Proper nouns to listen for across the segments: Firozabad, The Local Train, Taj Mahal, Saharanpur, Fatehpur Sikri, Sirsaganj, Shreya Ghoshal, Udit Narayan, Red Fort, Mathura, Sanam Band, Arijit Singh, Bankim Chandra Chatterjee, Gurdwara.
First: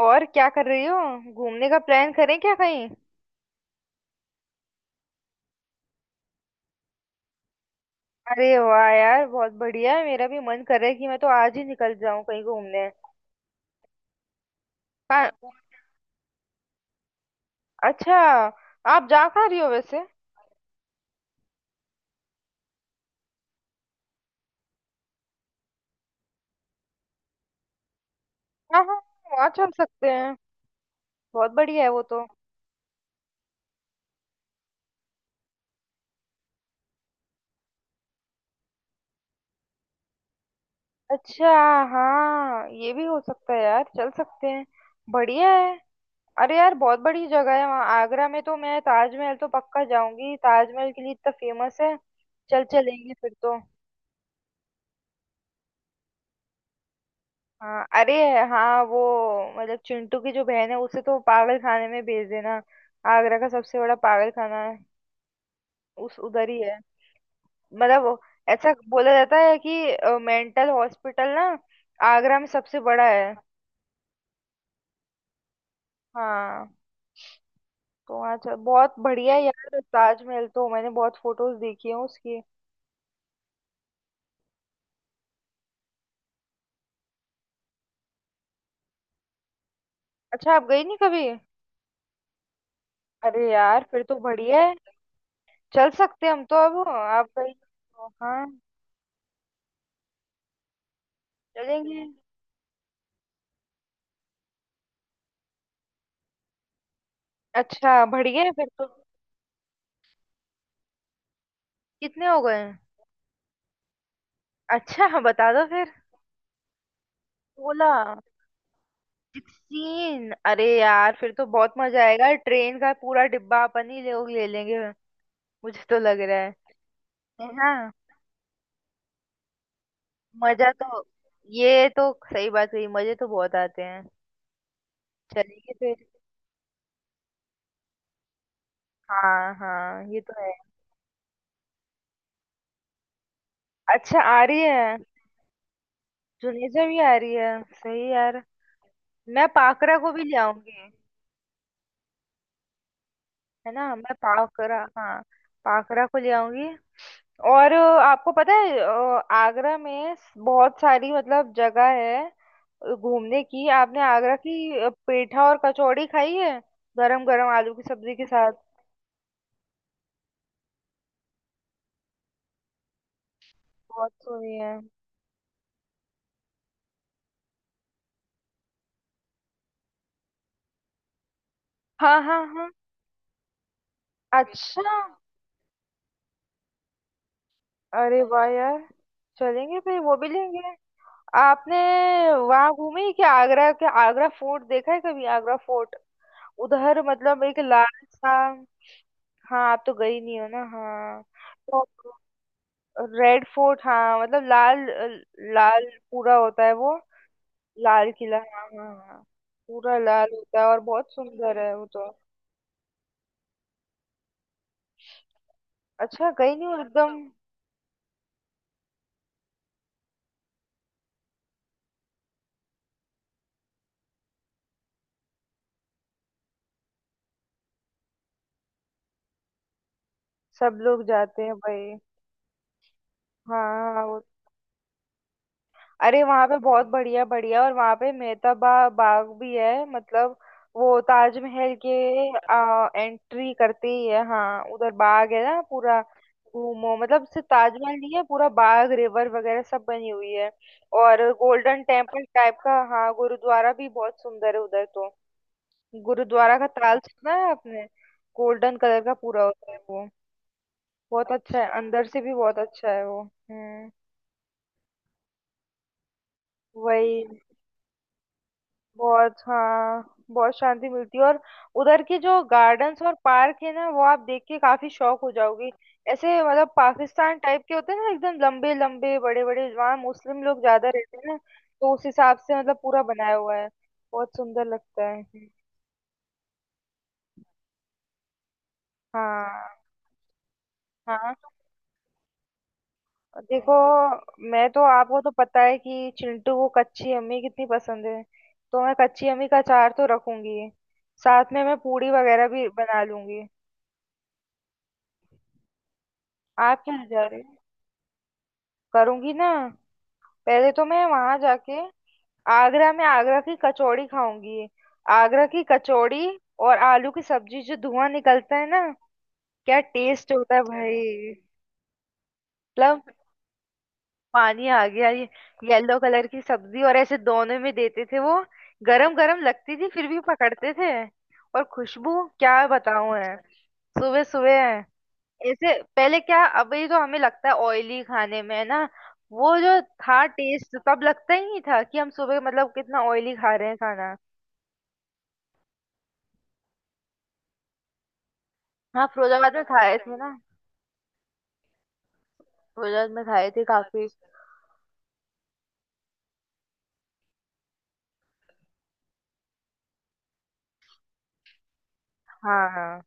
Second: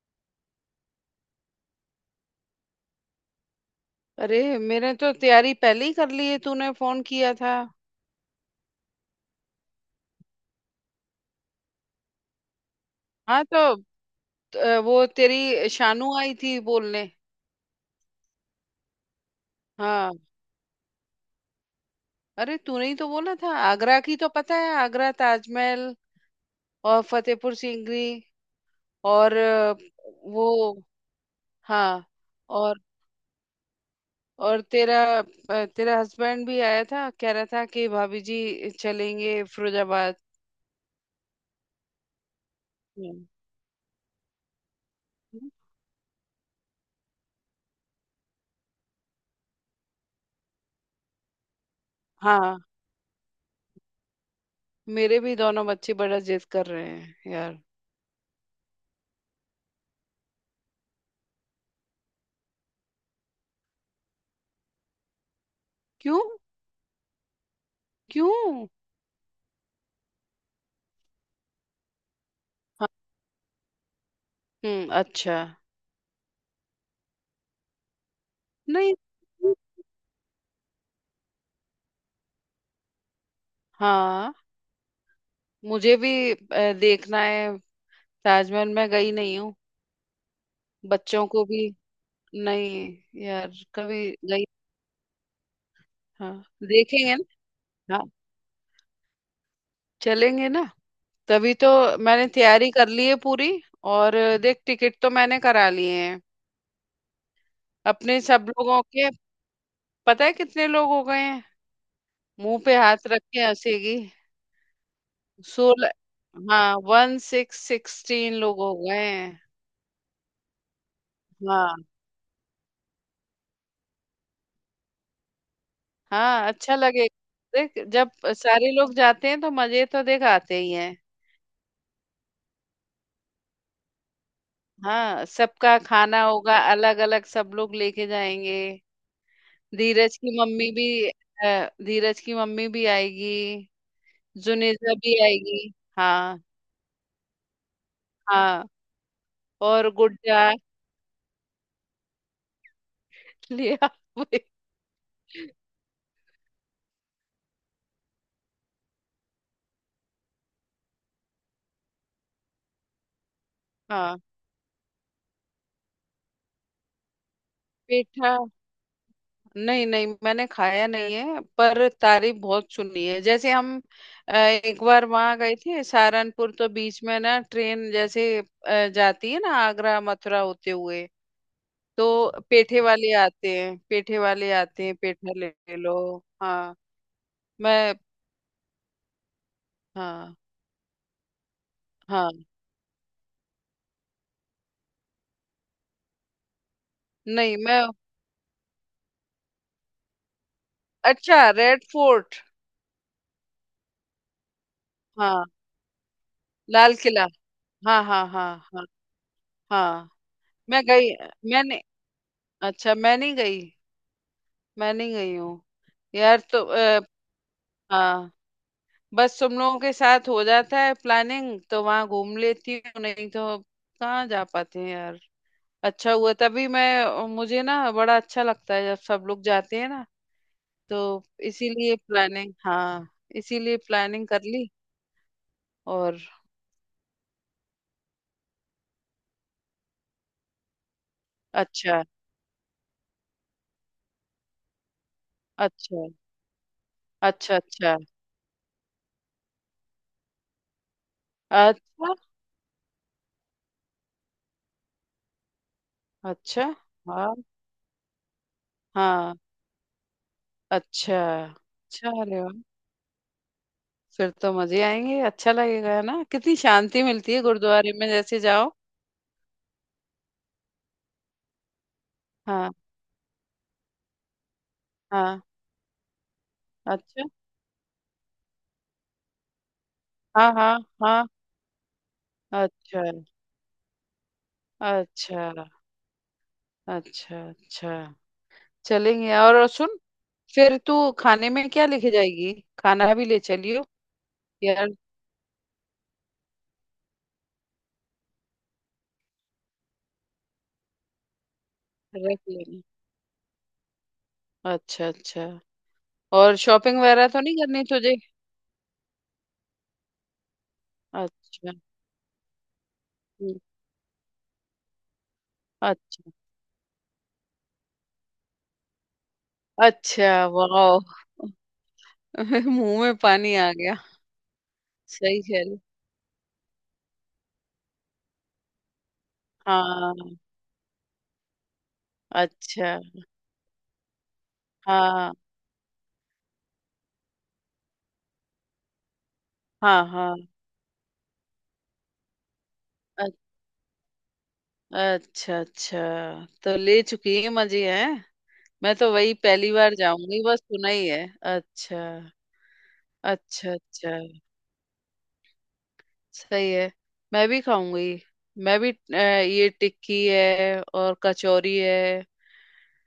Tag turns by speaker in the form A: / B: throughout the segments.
A: और क्या कर रही हो। घूमने का प्लान करें क्या कहीं।
B: अरे मैंने तो तैयारी पहले ही कर ली है। तूने फोन किया था।
A: अरे वाह यार बहुत बढ़िया है। मेरा भी मन कर रहा है कि मैं तो आज ही निकल जाऊं कहीं घूमने।
B: हाँ तो वो,
A: कहाँ-
B: तेरी शानू आई थी बोलने।
A: अच्छा। आप जा कहाँ रही हो वैसे।
B: हाँ। अरे तूने ही तो बोला था, आगरा की तो पता है, आगरा ताजमहल और फतेहपुर सीकरी।
A: हाँ हाँ
B: और
A: वहाँ चल सकते हैं।
B: वो,
A: बहुत बढ़िया है वो
B: हाँ।
A: तो।
B: और और तेरा तेरा हस्बैंड भी आया था, कह रहा था कि भाभी जी चलेंगे फिरोजाबाद।
A: अच्छा हाँ ये भी हो
B: हम्म।
A: सकता है यार चल सकते हैं। बढ़िया है। अरे यार बहुत बड़ी जगह है वहाँ। आगरा में तो मैं ताजमहल तो पक्का जाऊंगी। ताजमहल के लिए इतना फेमस है।
B: हाँ,
A: चल चलेंगे फिर तो।
B: मेरे भी दोनों बच्चे बड़ा जिद कर रहे हैं यार।
A: हाँ अरे हाँ वो मतलब चिंटू की जो बहन है उसे तो पागल खाने में भेज देना। आगरा का सबसे बड़ा पागल खाना है। उस
B: क्यों?
A: उधर ही है। मतलब वो-
B: क्यों?
A: ऐसा बोला जाता है कि मेंटल हॉस्पिटल ना आगरा में सबसे बड़ा है।
B: हम्म, अच्छा।
A: हाँ तो वहाँ चल।
B: नहीं।
A: बहुत बढ़िया है यार। ताजमहल तो मैंने बहुत फोटोज देखी है उसकी।
B: हाँ, मुझे भी देखना है। ताजमहल मैं गई नहीं हूँ।
A: अच्छा आप गई नहीं कभी।
B: बच्चों को भी। नहीं
A: अरे
B: यार,
A: यार फिर
B: कभी
A: तो
B: गई।
A: बढ़िया है। चल सकते
B: हाँ।
A: हैं हम तो। अब
B: देखेंगे
A: आप गई
B: ना। हाँ।
A: हो, हाँ।
B: चलेंगे ना। तभी तो।
A: चलेंगे।
B: मैंने तैयारी कर ली है पूरी। और देख, टिकट तो मैंने करा लिए हैं,
A: अच्छा
B: अपने
A: बढ़िया
B: सब
A: है फिर
B: लोगों
A: तो।
B: के। पता है कितने लोग हो गए हैं?
A: कितने हो
B: मुंह
A: गए।
B: पे हाथ रख के हंसेगी।
A: अच्छा हाँ बता दो
B: 16।
A: फिर।
B: हाँ, वन सिक्स
A: 16
B: 16 लोग हो गए हैं।
A: सीन अरे यार फिर तो
B: हाँ।
A: बहुत मजा आएगा। ट्रेन का पूरा डिब्बा अपन ही लोग ले लेंगे। मुझे तो लग रहा
B: हाँ,
A: है।
B: अच्छा
A: है
B: लगेगा।
A: ना।
B: देख, जब सारे लोग जाते हैं तो मजे तो देख आते
A: मजा
B: ही हैं।
A: तो ये तो सही बात कही। मजे तो बहुत आते हैं।
B: हाँ,
A: चलेंगे
B: सबका
A: फिर।
B: खाना होगा अलग अलग, सब लोग लेके जाएंगे।
A: हाँ हाँ ये तो है।
B: धीरज की मम्मी भी आएगी।
A: अच्छा आ रही
B: जुनेजा
A: है।
B: भी आएगी। हाँ।
A: जुनेजा भी आ रही है। सही यार।
B: हाँ,
A: मैं
B: और
A: पाकरा को भी ले
B: गुड्डा
A: आऊंगी। है
B: लिया।
A: ना मैं पावकरा हाँ। पावकरा को ले आऊंगी। और आपको पता है आगरा में बहुत सारी मतलब जगह है घूमने की। आपने
B: हाँ।
A: आगरा की पेठा और कचौड़ी खाई है? गरम गरम आलू की सब्जी के
B: पेठा।
A: साथ।
B: नहीं नहीं, मैंने खाया नहीं है, पर तारीफ बहुत सुनी है। जैसे हम
A: बहुत सुनी है।
B: एक बार वहां गए थे सहारनपुर, तो बीच में ना ट्रेन जैसे जाती है ना आगरा मथुरा होते हुए,
A: हाँ
B: तो
A: हाँ हाँ।
B: पेठे वाले आते हैं, पेठे वाले
A: अच्छा
B: आते हैं, पेठा ले लो। हाँ। मैं।
A: अरे वाह यार। चलेंगे फिर वो भी
B: हाँ।
A: लेंगे। आपने
B: हाँ।
A: वहां घूमी क्या? आगरा के आगरा फोर्ट देखा है कभी? आगरा फोर्ट उधर मतलब
B: नहीं।
A: एक
B: मैं।
A: लाल सा। हाँ आप तो गई नहीं हो ना। हाँ
B: अच्छा, रेड
A: तो
B: फोर्ट।
A: रेड फोर्ट हाँ मतलब लाल।
B: हाँ।
A: लाल पूरा होता है
B: लाल
A: वो।
B: किला। हाँ
A: लाल
B: हाँ
A: किला
B: हाँ।
A: हाँ
B: हाँ।
A: हाँ हाँ। पूरा
B: हाँ।
A: लाल होता है और
B: मैं गई।
A: बहुत सुंदर है
B: मैंने।
A: वो तो।
B: अच्छा, मैं नहीं गई। मैं नहीं गई हूँ।
A: अच्छा
B: यार
A: गई
B: तो।
A: नहीं हो एकदम।
B: हाँ। बस तुम लोगों के साथ हो जाता है प्लानिंग, तो वहां घूम लेती हूँ, नहीं तो कहाँ जा पाते हैं यार। अच्छा हुआ, तभी मैं मुझे ना बड़ा अच्छा लगता है जब सब लोग जाते हैं ना।
A: सब लोग
B: तो
A: जाते हैं भाई।
B: इसीलिए प्लानिंग हाँ इसीलिए
A: हाँ
B: प्लानिंग कर ली। और।
A: अरे वहां पे बहुत बढ़िया बढ़िया और वहां पे मेहताबा बाग भी है मतलब वो ताजमहल के
B: अच्छा,
A: एंट्री करते ही है। हाँ उधर बाग है ना पूरा।
B: अच्छा,
A: घूमो मतलब सिर्फ
B: अच्छा, अच्छा,
A: ताजमहल नहीं है पूरा बाग रिवर वगैरह सब बनी हुई है। और गोल्डन
B: अच्छा,
A: टेम्पल टाइप का हाँ गुरुद्वारा भी बहुत सुंदर है उधर तो। गुरुद्वारा
B: अच्छा।
A: का ताल सुना
B: हाँ
A: है आपने? गोल्डन कलर का
B: हाँ।
A: पूरा होता है वो।
B: अच्छा
A: बहुत अच्छा है। अंदर
B: अच्छा।
A: से भी
B: अरे वाह,
A: बहुत अच्छा है वो।
B: फिर तो मजे आएंगे, अच्छा लगेगा। है ना, कितनी शांति
A: वही
B: मिलती है गुरुद्वारे में जैसे जाओ।
A: बहुत। हाँ बहुत शांति मिलती है। और उधर के जो
B: हाँ
A: गार्डन्स और पार्क है ना वो आप देख के काफी शौक हो
B: हाँ।
A: जाओगी। ऐसे मतलब
B: अच्छा।
A: पाकिस्तान टाइप के होते हैं ना एकदम लंबे लंबे बड़े बड़े। वहाँ मुस्लिम
B: हाँ
A: लोग
B: हाँ
A: ज्यादा रहते
B: हाँ।
A: हैं ना। तो उस हिसाब से मतलब
B: अच्छा,
A: पूरा बनाया हुआ है। बहुत सुंदर लगता है।
B: अच्छा, अच्छा, अच्छा। चलेंगे। और
A: हाँ
B: सुन, फिर तू
A: हाँ।
B: खाने में क्या लेके जाएगी? खाना भी ले
A: देखो
B: चलियो
A: मैं तो
B: यार।
A: आपको तो पता है कि चिंटू को कच्ची अम्मी कितनी पसंद है। तो मैं कच्ची अम्मी का अचार तो रखूंगी। साथ में मैं पूड़ी
B: रख
A: वगैरह भी
B: लेंगे।
A: बना लूंगी।
B: अच्छा अच्छा। और
A: आप क्या
B: शॉपिंग
A: जा
B: वगैरह तो
A: रहे
B: नहीं
A: हैं?
B: करनी तुझे?
A: करूंगी ना। पहले तो मैं वहां
B: अच्छा।
A: जाके आगरा में आगरा की
B: हम्म।
A: कचौड़ी खाऊंगी। आगरा की कचौड़ी
B: अच्छा
A: और आलू की सब्जी जो धुआं निकलता है ना क्या
B: अच्छा।
A: टेस्ट होता है
B: वाह।
A: भाई।
B: मुंह
A: मतलब
B: में पानी आ गया।
A: पानी आ गया ये।
B: सही चल।
A: येलो कलर की सब्जी और ऐसे दोनों में देते थे वो। गरम गरम लगती थी फिर भी
B: हाँ।
A: पकड़ते थे। और खुशबू क्या
B: अच्छा।
A: बताऊं है। सुबह सुबह
B: हाँ
A: ऐसे पहले क्या अभी तो हमें लगता है ऑयली खाने में है ना। वो जो
B: हाँ।
A: था
B: हाँ
A: टेस्ट तब लगता ही नहीं था कि हम सुबह मतलब कितना
B: अ-
A: ऑयली खा रहे हैं खाना।
B: अच्छा अच्छा। तो ले चुकी है मजे हैं। मैं
A: हाँ
B: तो वही
A: फिरोजाबाद में
B: पहली बार
A: खाए थे ना।
B: जाऊंगी, बस सुना ही है। अच्छा।
A: फिरोजाबाद में खाए थे
B: अच्छा
A: काफी।
B: अच्छा। सही है। मैं भी खाऊंगी। मैं भी ये टिक्की है और कचौरी है।
A: हाँ हाँ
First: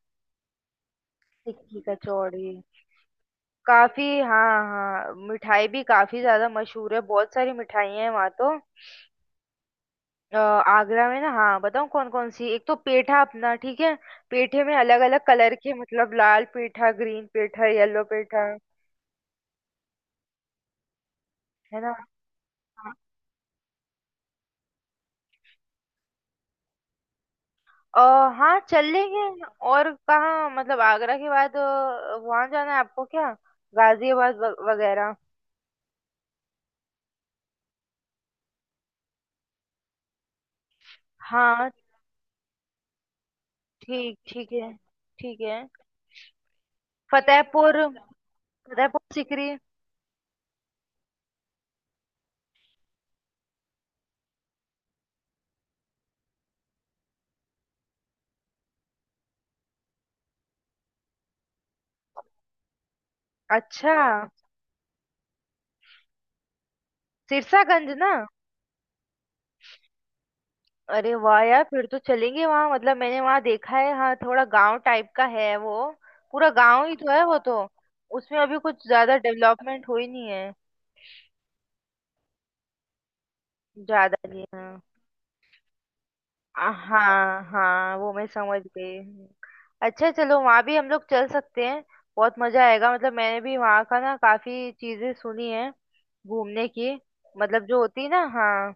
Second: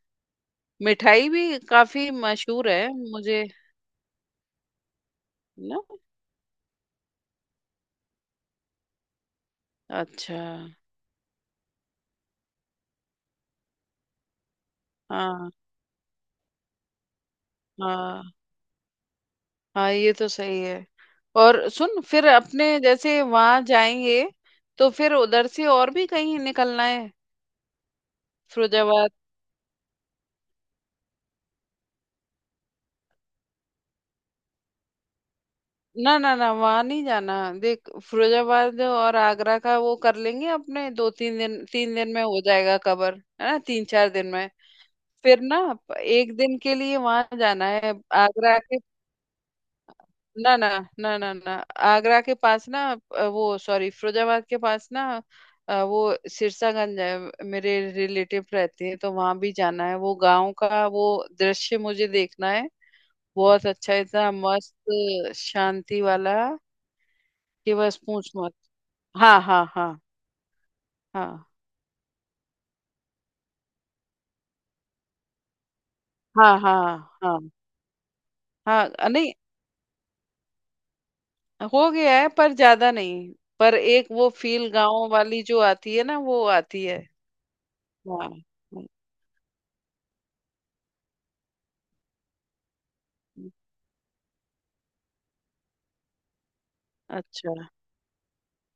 B: मिठाई भी
A: टिक्की
B: काफी
A: कचौड़ी।
B: मशहूर है। मुझे।
A: काफी हाँ हाँ मिठाई
B: ना।
A: भी काफी ज्यादा मशहूर है। बहुत सारी मिठाइयाँ हैं वहाँ तो।
B: अच्छा।
A: आगरा में ना हाँ बताऊँ कौन कौन सी एक तो पेठा अपना ठीक है। पेठे में अलग अलग
B: हाँ।
A: कलर के मतलब लाल पेठा ग्रीन पेठा येलो
B: हाँ।
A: पेठा।
B: हाँ, ये तो सही है। और
A: है ना
B: सुन, फिर अपने जैसे वहां जाएंगे, तो फिर उधर से और भी कहीं निकलना है।
A: अ, हाँ चल
B: फिरोजाबाद।
A: लेंगे। और कहाँ मतलब आगरा के बाद वहाँ जाना है आपको क्या? वगैरह।
B: ना ना ना, वहां नहीं जाना। देख, फिरोजाबाद और आगरा का वो कर लेंगे अपने, दो तीन दिन,
A: हाँ
B: 3 दिन में हो जाएगा कवर। है ना, तीन चार
A: ठीक
B: दिन में।
A: ठीक है
B: फिर
A: ठीक है।
B: ना एक दिन के लिए वहां जाना
A: फतेहपुर
B: है। आगरा के।
A: फतेहपुर सीकरी।
B: ना ना ना ना ना। आगरा के पास ना। वो सॉरी, फिरोजाबाद के पास ना। वो, सिरसागंज है। मेरे रिलेटिव रहते हैं, तो वहां भी जाना है। वो गांव का वो दृश्य मुझे देखना है। बहुत अच्छा,
A: अच्छा
B: इतना मस्त, शांति वाला कि
A: सिरसागंज
B: बस
A: ना।
B: पूछ मत। हाँ हाँ हाँ।
A: अरे वाह
B: हाँ
A: यार फिर तो चलेंगे वहाँ। मतलब मैंने वहाँ देखा है हाँ थोड़ा गांव टाइप का है वो। पूरा
B: हाँ हाँ।
A: गांव ही तो है वो
B: हाँ
A: तो। उसमें अभी
B: हाँ।
A: कुछ ज्यादा
B: नहीं,
A: डेवलपमेंट हुई नहीं है।
B: हो गया है पर ज्यादा नहीं। पर एक
A: ज्यादा
B: वो
A: नहीं।
B: फील गांव वाली जो आती है ना, वो आती है।
A: हाँ हाँ वो मैं
B: हाँ।
A: समझ
B: हम्म।
A: गई हूँ। अच्छा चलो वहाँ भी हम लोग चल सकते हैं। बहुत मजा आएगा। मतलब मैंने
B: हम्म,
A: भी वहाँ का ना काफी चीजें सुनी है घूमने की। मतलब
B: अच्छा
A: जो होती है ना हाँ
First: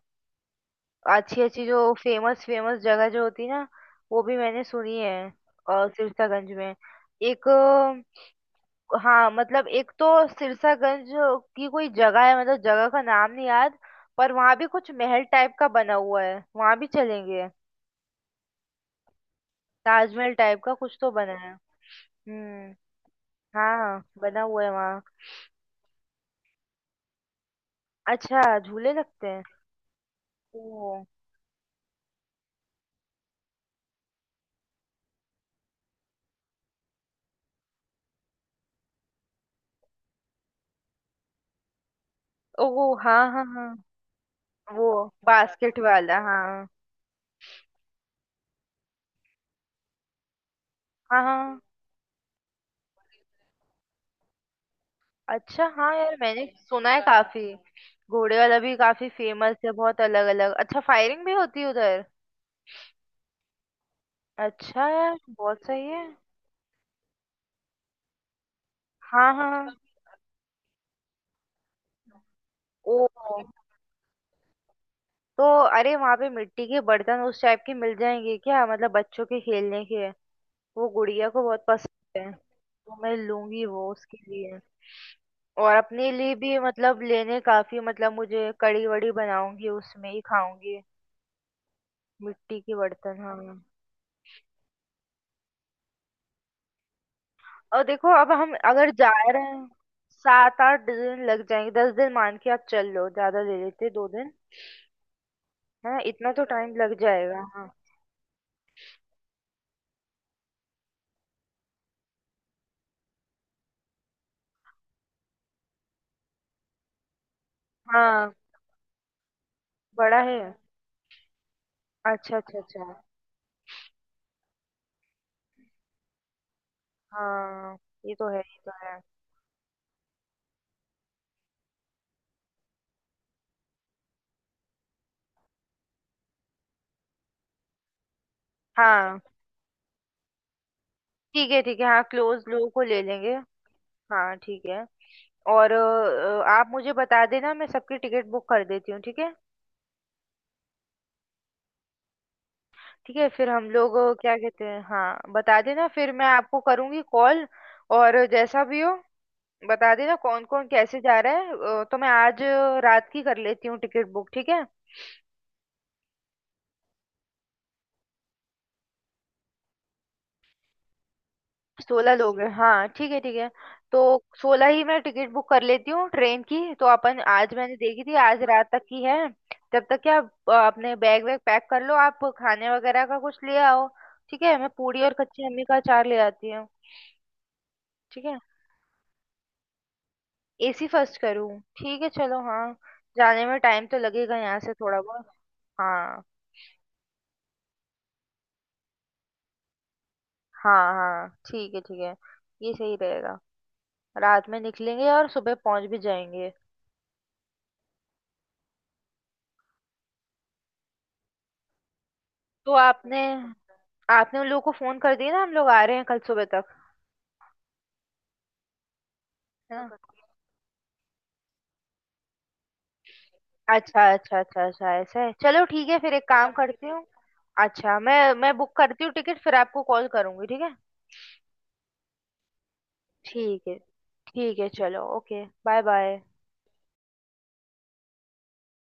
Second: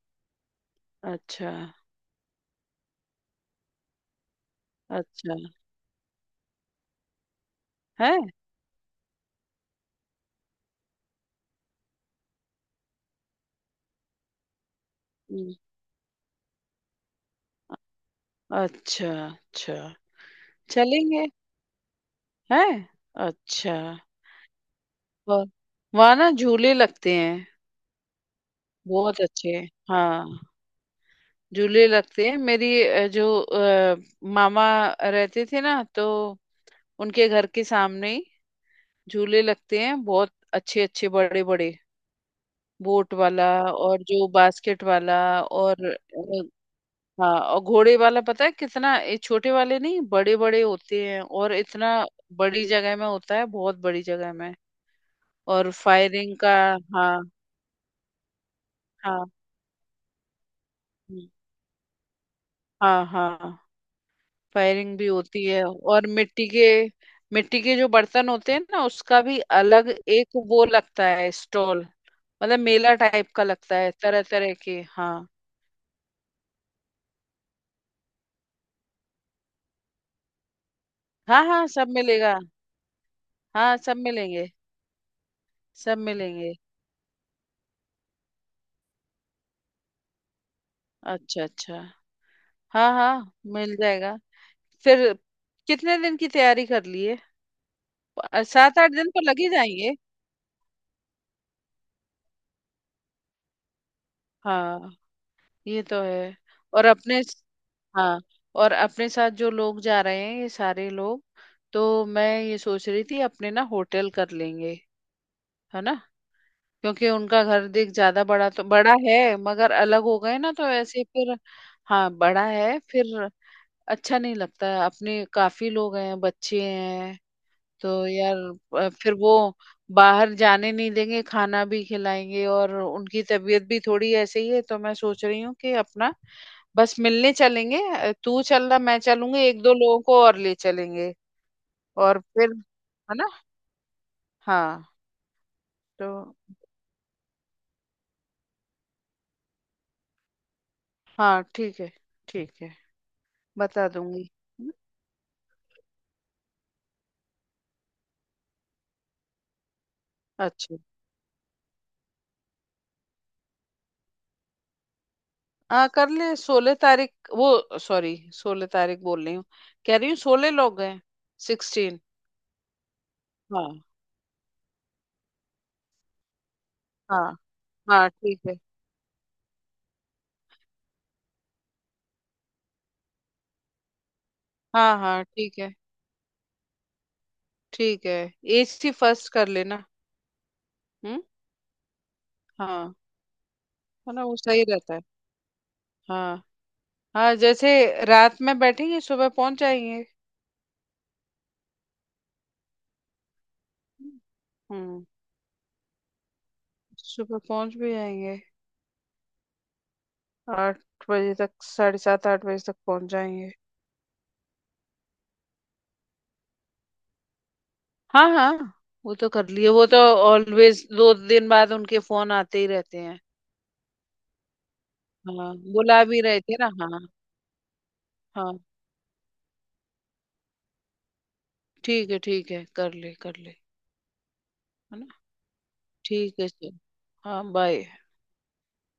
A: अच्छी
B: अच्छा।
A: अच्छी जो फेमस फेमस जगह जो होती है ना वो भी मैंने सुनी है।
B: अच्छा,
A: और सिरसागंज में एक
B: है।
A: हाँ मतलब एक तो सिरसागंज की कोई जगह है मतलब जगह का नाम नहीं याद पर वहाँ भी कुछ महल
B: हम्म।
A: टाइप का बना हुआ है वहाँ भी चलेंगे।
B: अच्छा अच्छा।
A: ताजमहल टाइप का कुछ तो
B: चलेंगे।
A: बना है। हम्म
B: हैं। अच्छा।
A: हाँ बना हुआ है वहाँ।
B: वह- वहाँ ना झूले लगते हैं।
A: अच्छा झूले
B: बहुत
A: लगते हैं।
B: अच्छे। हाँ।
A: ओ
B: झूले लगते हैं, मेरी जो मामा रहते थे ना, तो उनके घर के सामने ही झूले लगते हैं, बहुत अच्छे अच्छे बड़े बड़े।
A: ओ
B: बोट
A: हाँ
B: वाला,
A: हाँ हाँ।
B: और जो बास्केट
A: वो
B: वाला,
A: बास्केट
B: और
A: वाला हाँ हाँ
B: हाँ, और घोड़े वाला। पता है कितना, ये छोटे वाले नहीं बड़े बड़े होते हैं,
A: हाँ
B: और
A: हाँ।
B: इतना बड़ी जगह में होता है, बहुत बड़ी जगह में।
A: अच्छा
B: और
A: हाँ यार
B: फायरिंग
A: मैंने
B: का।
A: सुना है
B: हाँ
A: काफी। घोड़े वाला भी काफी
B: हाँ।
A: फेमस है। बहुत अलग अलग। अच्छा फायरिंग
B: हम्म।
A: भी होती है उधर।
B: हाँ हाँ।
A: अच्छा
B: फायरिंग भी
A: यार
B: होती है,
A: बहुत सही है।
B: और मिट्टी के जो बर्तन होते हैं ना, उसका
A: हाँ
B: भी
A: हाँ हाँ।
B: अलग एक वो लगता है स्टॉल। मतलब मेला
A: ओ
B: टाइप का लगता है, तरह तरह के। हाँ।
A: तो अरे वहां पे मिट्टी के बर्तन उस टाइप के मिल जाएंगे क्या मतलब बच्चों के खेलने के? वो गुड़िया
B: हाँ
A: को बहुत
B: हाँ, सब
A: पसंद है
B: मिलेगा।
A: तो मैं लूंगी
B: हाँ,
A: वो
B: सब
A: उसके
B: मिलेंगे।
A: लिए। और
B: सब
A: अपने लिए
B: मिलेंगे।
A: भी मतलब लेने काफी मतलब मुझे कड़ी वड़ी बनाऊंगी उसमें ही खाऊंगी।
B: अच्छा अच्छा।
A: मिट्टी के
B: हाँ
A: बर्तन
B: हाँ,
A: हाँ।
B: मिल जाएगा। फिर। कितने दिन की तैयारी कर लिए?
A: और देखो अब हम
B: सात आठ
A: अगर
B: दिन
A: जा
B: तो लग
A: रहे
B: ही
A: हैं
B: जाएंगे।
A: 7-8 दिन लग जाएंगे। 10 दिन मान के आप चल लो ज्यादा ले लेते 2 दिन।
B: हाँ, ये
A: है
B: तो
A: ना इतना
B: है।
A: तो टाइम
B: और
A: लग
B: अपने।
A: जाएगा हाँ।
B: हाँ, और अपने साथ जो लोग जा रहे हैं, ये सारे लोग, तो मैं ये सोच रही थी अपने ना होटल कर लेंगे। है ना। क्योंकि उनका घर देख ज्यादा,
A: हाँ
B: बड़ा तो बड़ा है मगर अलग हो
A: बड़ा
B: गए
A: है।
B: ना, तो ऐसे फिर। हाँ,
A: अच्छा
B: बड़ा
A: अच्छा
B: है
A: अच्छा।
B: फिर। अच्छा नहीं लगता है, अपने काफी लोग हैं, बच्चे हैं।
A: हाँ
B: तो
A: ये तो
B: यार,
A: है ये तो है।
B: फिर वो बाहर जाने नहीं देंगे, खाना भी खिलाएंगे, और उनकी तबीयत भी थोड़ी ऐसे ही है, तो मैं सोच रही हूँ कि अपना बस मिलने चलेंगे। तू चल रहा, मैं
A: हाँ
B: चलूंगी एक दो लोगों को और ले चलेंगे,
A: ठीक है हाँ
B: और
A: क्लोज
B: फिर।
A: लो को ले
B: है ना।
A: लेंगे। हाँ ठीक है।
B: हाँ
A: और
B: तो।
A: आप मुझे बता देना मैं सबकी टिकट बुक कर देती हूँ ठीक है।
B: हाँ ठीक है, ठीक है,
A: ठीक है फिर हम
B: बता
A: लोग
B: दूंगी।
A: क्या
B: है
A: कहते
B: ना?
A: हैं हाँ बता देना फिर मैं आपको करूँगी कॉल। और जैसा भी हो बता देना कौन कौन
B: अच्छा।
A: कैसे जा रहा है। तो मैं आज रात की कर लेती हूँ टिकट बुक ठीक है।
B: हाँ कर ले, 16 तारीख, वो सॉरी, 16 तारीख बोल रही हूँ। कह रही हूँ 16 लोग हैं। 16।
A: 16 लोग हैं हाँ ठीक है ठीक है।
B: हाँ।
A: तो 16 ही मैं टिकट बुक कर लेती हूँ ट्रेन की। तो अपन
B: हाँ।
A: आज मैंने देखी
B: हाँ
A: थी
B: ठीक
A: आज
B: है।
A: रात तक की है। जब तक क्या आप अपने बैग वैग पैक कर लो आप खाने वगैरह का कुछ ले आओ ठीक है। मैं
B: हाँ
A: पूड़ी और
B: हाँ
A: कच्ची
B: ठीक
A: अम्मी
B: है।
A: का अचार ले आती हूँ।
B: ठीक है।
A: ठीक है
B: एसी फर्स्ट कर लेना।
A: एसी फर्स्ट
B: हम्म।
A: करूँ ठीक है चलो हाँ।
B: हाँ।
A: जाने में टाइम तो
B: है ना, वो
A: लगेगा यहाँ
B: सही
A: से
B: रहता है।
A: थोड़ा बहुत। हाँ
B: हाँ। हाँ जैसे, रात में बैठेंगे सुबह पहुंच जाएंगे।
A: हाँ हाँ ठीक है ठीक है। ये सही रहेगा। रात में
B: हम्म।
A: निकलेंगे और सुबह पहुंच भी जाएंगे।
B: सुबह पहुंच भी जाएंगे। 8 बजे तक, साढ़े सात आठ बजे
A: तो
B: तक पहुंच
A: आपने
B: जाएंगे।
A: आपने उन लोगों को फोन कर दिया ना हम लोग आ रहे हैं कल सुबह तक
B: हाँ हाँ। वो तो कर लिए,
A: है
B: वो तो
A: ना।
B: ऑलवेज 2 दिन बाद उनके फोन आते ही रहते हैं।
A: अच्छा अच्छा अच्छा अच्छा ऐसा है
B: हाँ,
A: चलो ठीक है
B: बुला
A: फिर
B: भी
A: एक
B: रहे
A: काम
B: थे ना।
A: करती
B: हाँ।
A: हूँ। अच्छा मैं
B: हाँ
A: बुक करती हूँ टिकट फिर आपको कॉल करूंगी ठीक है।
B: ठीक है, ठीक है, कर ले कर ले।
A: ठीक है ठीक है
B: है
A: चलो
B: ना।
A: Okay bye bye.
B: ठीक है चल। हाँ बाय।